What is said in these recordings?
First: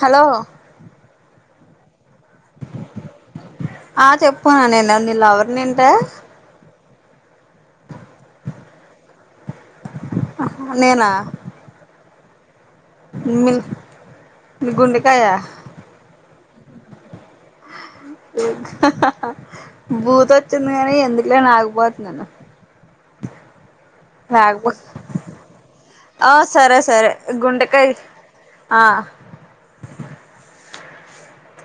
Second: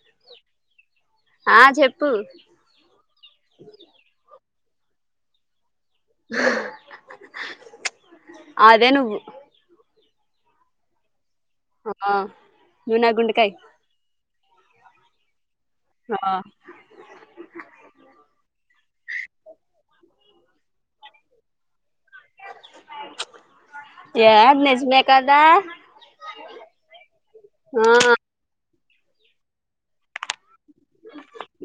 hello ఆ చెప్పు అ పో నను ఎన్నందిల అవరు నింట అదే నువ్వు నేనా ఆ నూనా గుండకాయ మీ మీ గుండెకాయ ఆ భూత వచ్చింది కాని ఎందుకలే నాకుపోతు నాన్న ఏ నిజమే కదా ఆ సరే సరే ఆ గుండెకాయ ఆ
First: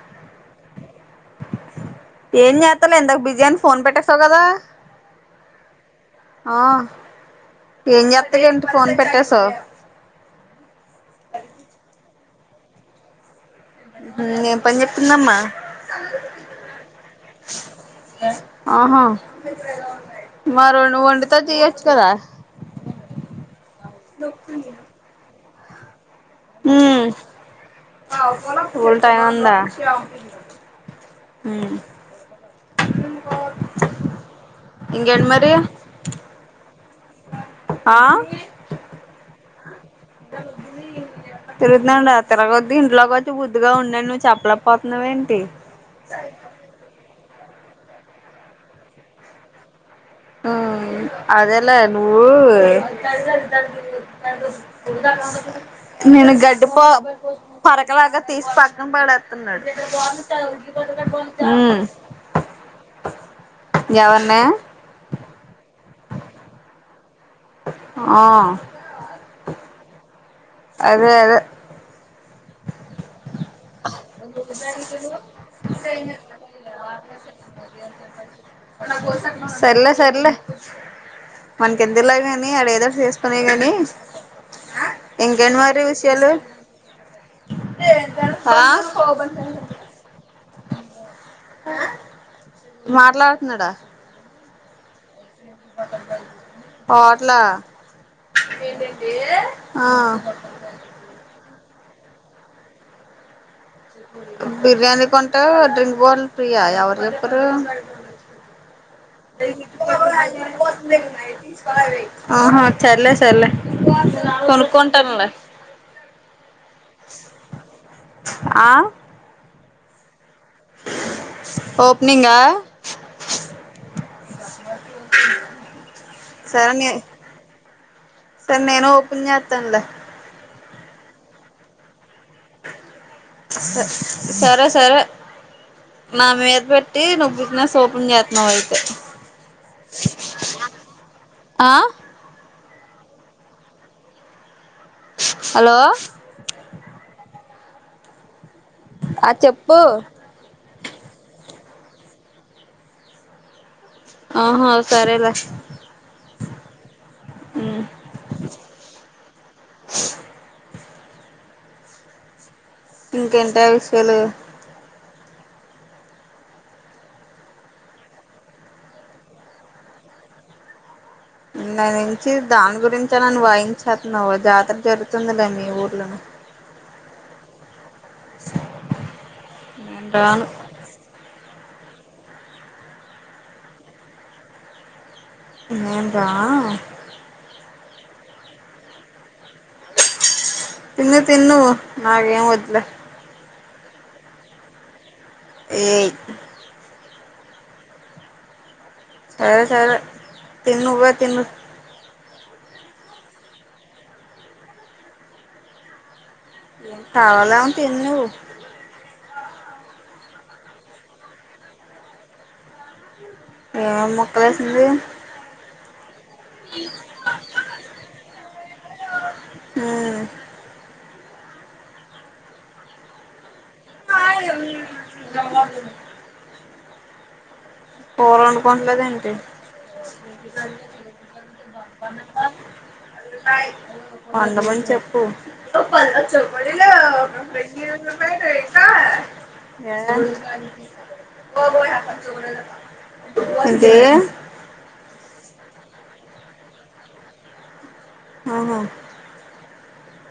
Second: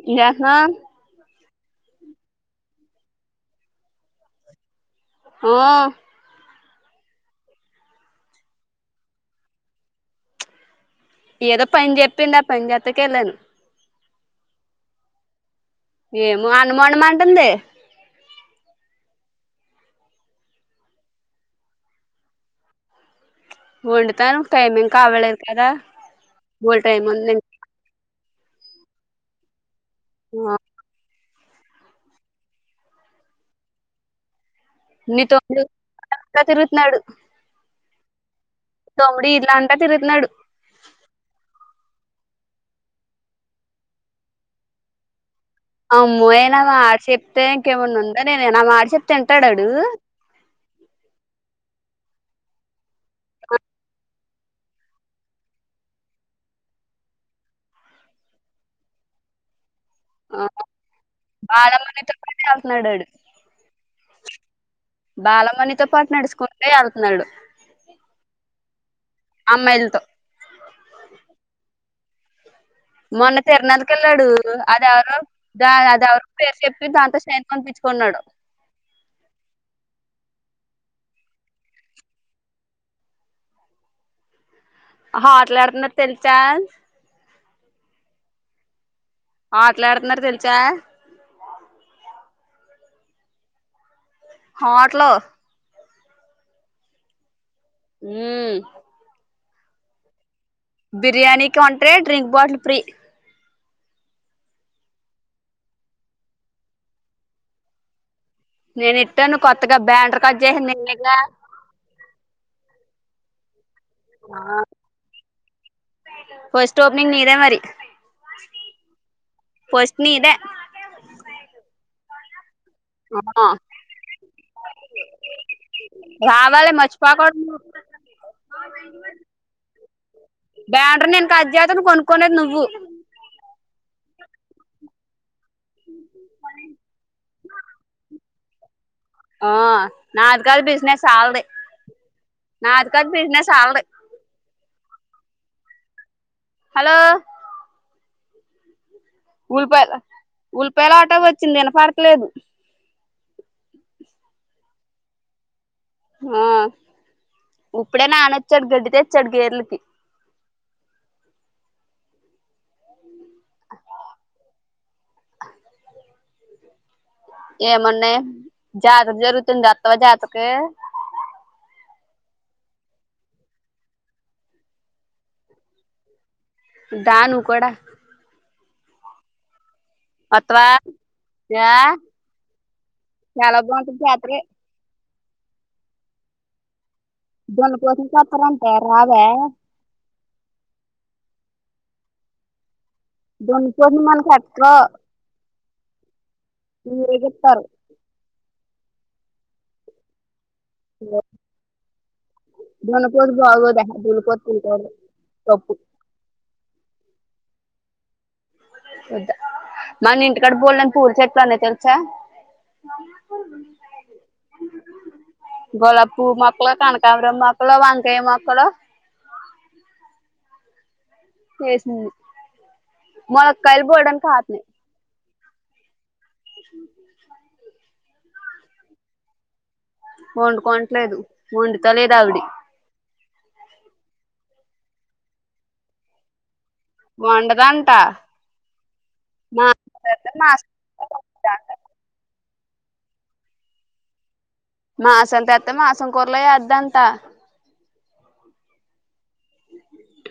ఎమ్ చస్తన్నావ్ ఏం చేస్తలో ఎందాకు బిజీ అని ఫోన్ పెట్టేస్తావు కదా ఉమ్మ్ ఆ ఏం చెప్తది ఏంటి ఫోన్ పెట్టసా పిండా పనిచెడానికేలను ఏం పని చెప్తుందమ్మా ఏమో అనుమానమ అంటుంది ఆహా మర వండితజ కద వండుతాను టైమిం కావలేదు కదా బల్ టైం ఉంది ఫూల్ టైం ఉందా ఆ అ నీ తొందర తిరుగుతున్నాడు ఆ తమ్ముడి వీధిలంతా అంటా తిరుగుతున్నాడు ఊర్థండ్ అ తర కొద్దు ఇంట్లోకి వచ్చి కొద్దిగా ఉండను నువ్వు చెప్పలేకపోతున్నావేంటి అమ్మోయనా మాట చెప్తే ఇంకేమన్నా ఉందా నేనేనా మాట చెప్తే ఎంటాడాడు హ ఆధాలా నువ్వు నేను గడ్డి పో పరకలాగా తీసి పగన పడేస్తున్నాడు ఉమ్మ్ బాలమ్మనితో పాటు వెళ్తున్నాడు ఆడు ఎవన్నా బాలమణితో పాటు నడుచకుంటే వెళ్తున్నాడు ఆ అమ్మాయిలతో అదే అదే మొన్న తరనాలకి వెళ్ళాడు అది ఎవరో దా అది ఎవరో పేరు చెప్పి దాంతో శైన్ సర్లే సర్లే మనకి ఎందులా కాని అడ ఏదోడ చేసుకునే కాగాని ఇంకంటి మరి ఆటలాడుతున్నారు విషయలు తెలుసా ఆ అట్లా ఆడుతున్నారు తెలుసా మాట్లాడుతున్నాడా హలో హోటల్ ల మ్మ్ ఆ బిర్యానీ కొంటె డ్రింక్ బాటిల్ ఫ్రీ బిర్యానీ కొంటే డ్రింక్ బాటిల్ ఫ్రీయ ఎవరు చెప్పారు నేను ఇట్టాను కొత్తగా బ్యానర్ కట్ చేసింది వన్నా నేనేగా క చల్లే చల్లే కొనుకుంటారులే ఫస్ట్ ఓపనింగ్ నిదే మరి ఆ ఫస్ట్ నీదే మీంగ ఆ వా వాళ మచ్చపాకో సర నేను ఓపుతాంద బ్యానర్ నేను కటచేస్తా కొనుక్కొనేది నువ్వు సరే సరే నా మీద పెట్టి నువ్వు బిజినెస్ ఓపెన్ చేస్తున్నావు అయితే ఆఓ నాది కాదు బిజినెస్ వాళ్ళది ఆ నాదికాదు బిజినెస్ వాళ్ళది హలో హలో ఆ చెప్పు ఉలిపాయల ఉల్లిపాయల ఆటో వచ్చింది వినపడలేదు ఆహా సరేలే ఆ ఇప్పుడే నాన్న వచ్చాడు గడ్డి తెచ్చాడు గేదాలకు ఇంకెంటి విషయాలు ఏమున్నాయి జాతర జరుగుతుంది వస్తావా జాతరికి నాకు తెలిసి దాని గురించి నన్ను వాయించేస్తున్నావు జాతర జరుగుతుందిలే మీ ఊర్లోనే దా ను కూడా నేను రాను వత్తావా ఏయ్ - ఏదా మను కోస సత్తంటే రావ తిన్న తిన్న నాకేం వద్లే దొన్ పొన్మానఖట్క ఈ ేగిస్తారు సరే సర తనుగా తిను దనకుద్ బ ఆగదా బల్కింటారు తప్పు ఏ కావాలా ఉంటేంది నువ్వు ఇక్కడ బోలేని పూర్ చేట్లానే తె చ ఏ మలేసి గొలాపూ మక్ళ కాణకాబరం మకుళ వకే మకుళ హ కేసు మళ కైలు బోర్డానికి కాతన్నా పోరునుకోంలేదంటంటి వండు కొనట్లేదు వండుత లేదు ఆవిడి అందమంది చెప్పు చెప్పు బండదాంటా ఏ కూర అదే మాసలుంత అత్త మాసం కోర్లోయ అధ అంత ఆహా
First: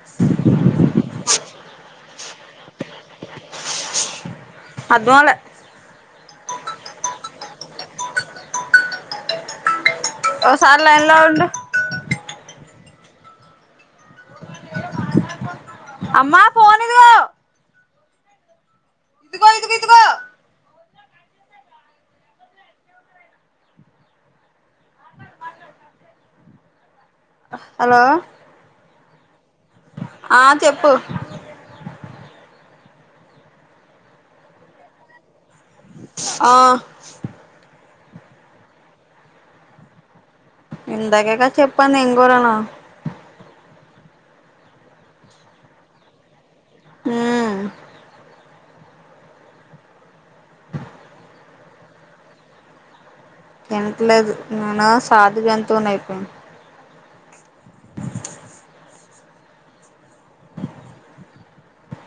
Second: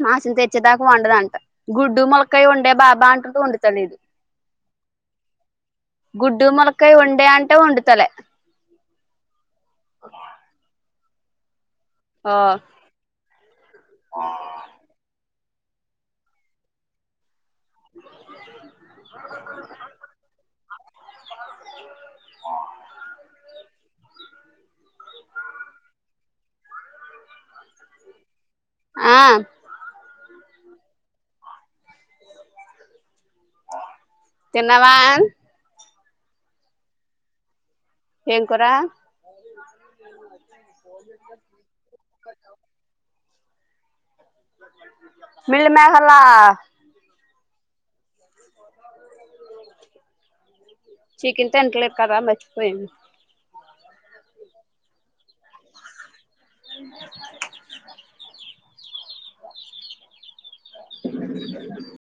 మాసం తెచ్చేదాకా వండదంట గుడ్డు ములకయ ఉండే బాబా అంటుది వండతలేదు అది గుడ్డు ములకయ వండే అంటే వండుతలే ఓ సారిలైన్లోడ్ ఆ ఆ అమ్మా ఫనిదిో ఇదిగో ఆ హలో ఆ ఆ చెప్పు తెన్నవ ఆ ఏం కురా ఇందాకే కదా చెప్ప ఏం కూరనా మిల్మకెర్ల ఉమ్ చికెన్ తంటలే కదా మర్చిపోయను తినట్లేదు నేను సాధు జంతువుని అయిపోయిను [unintelligible]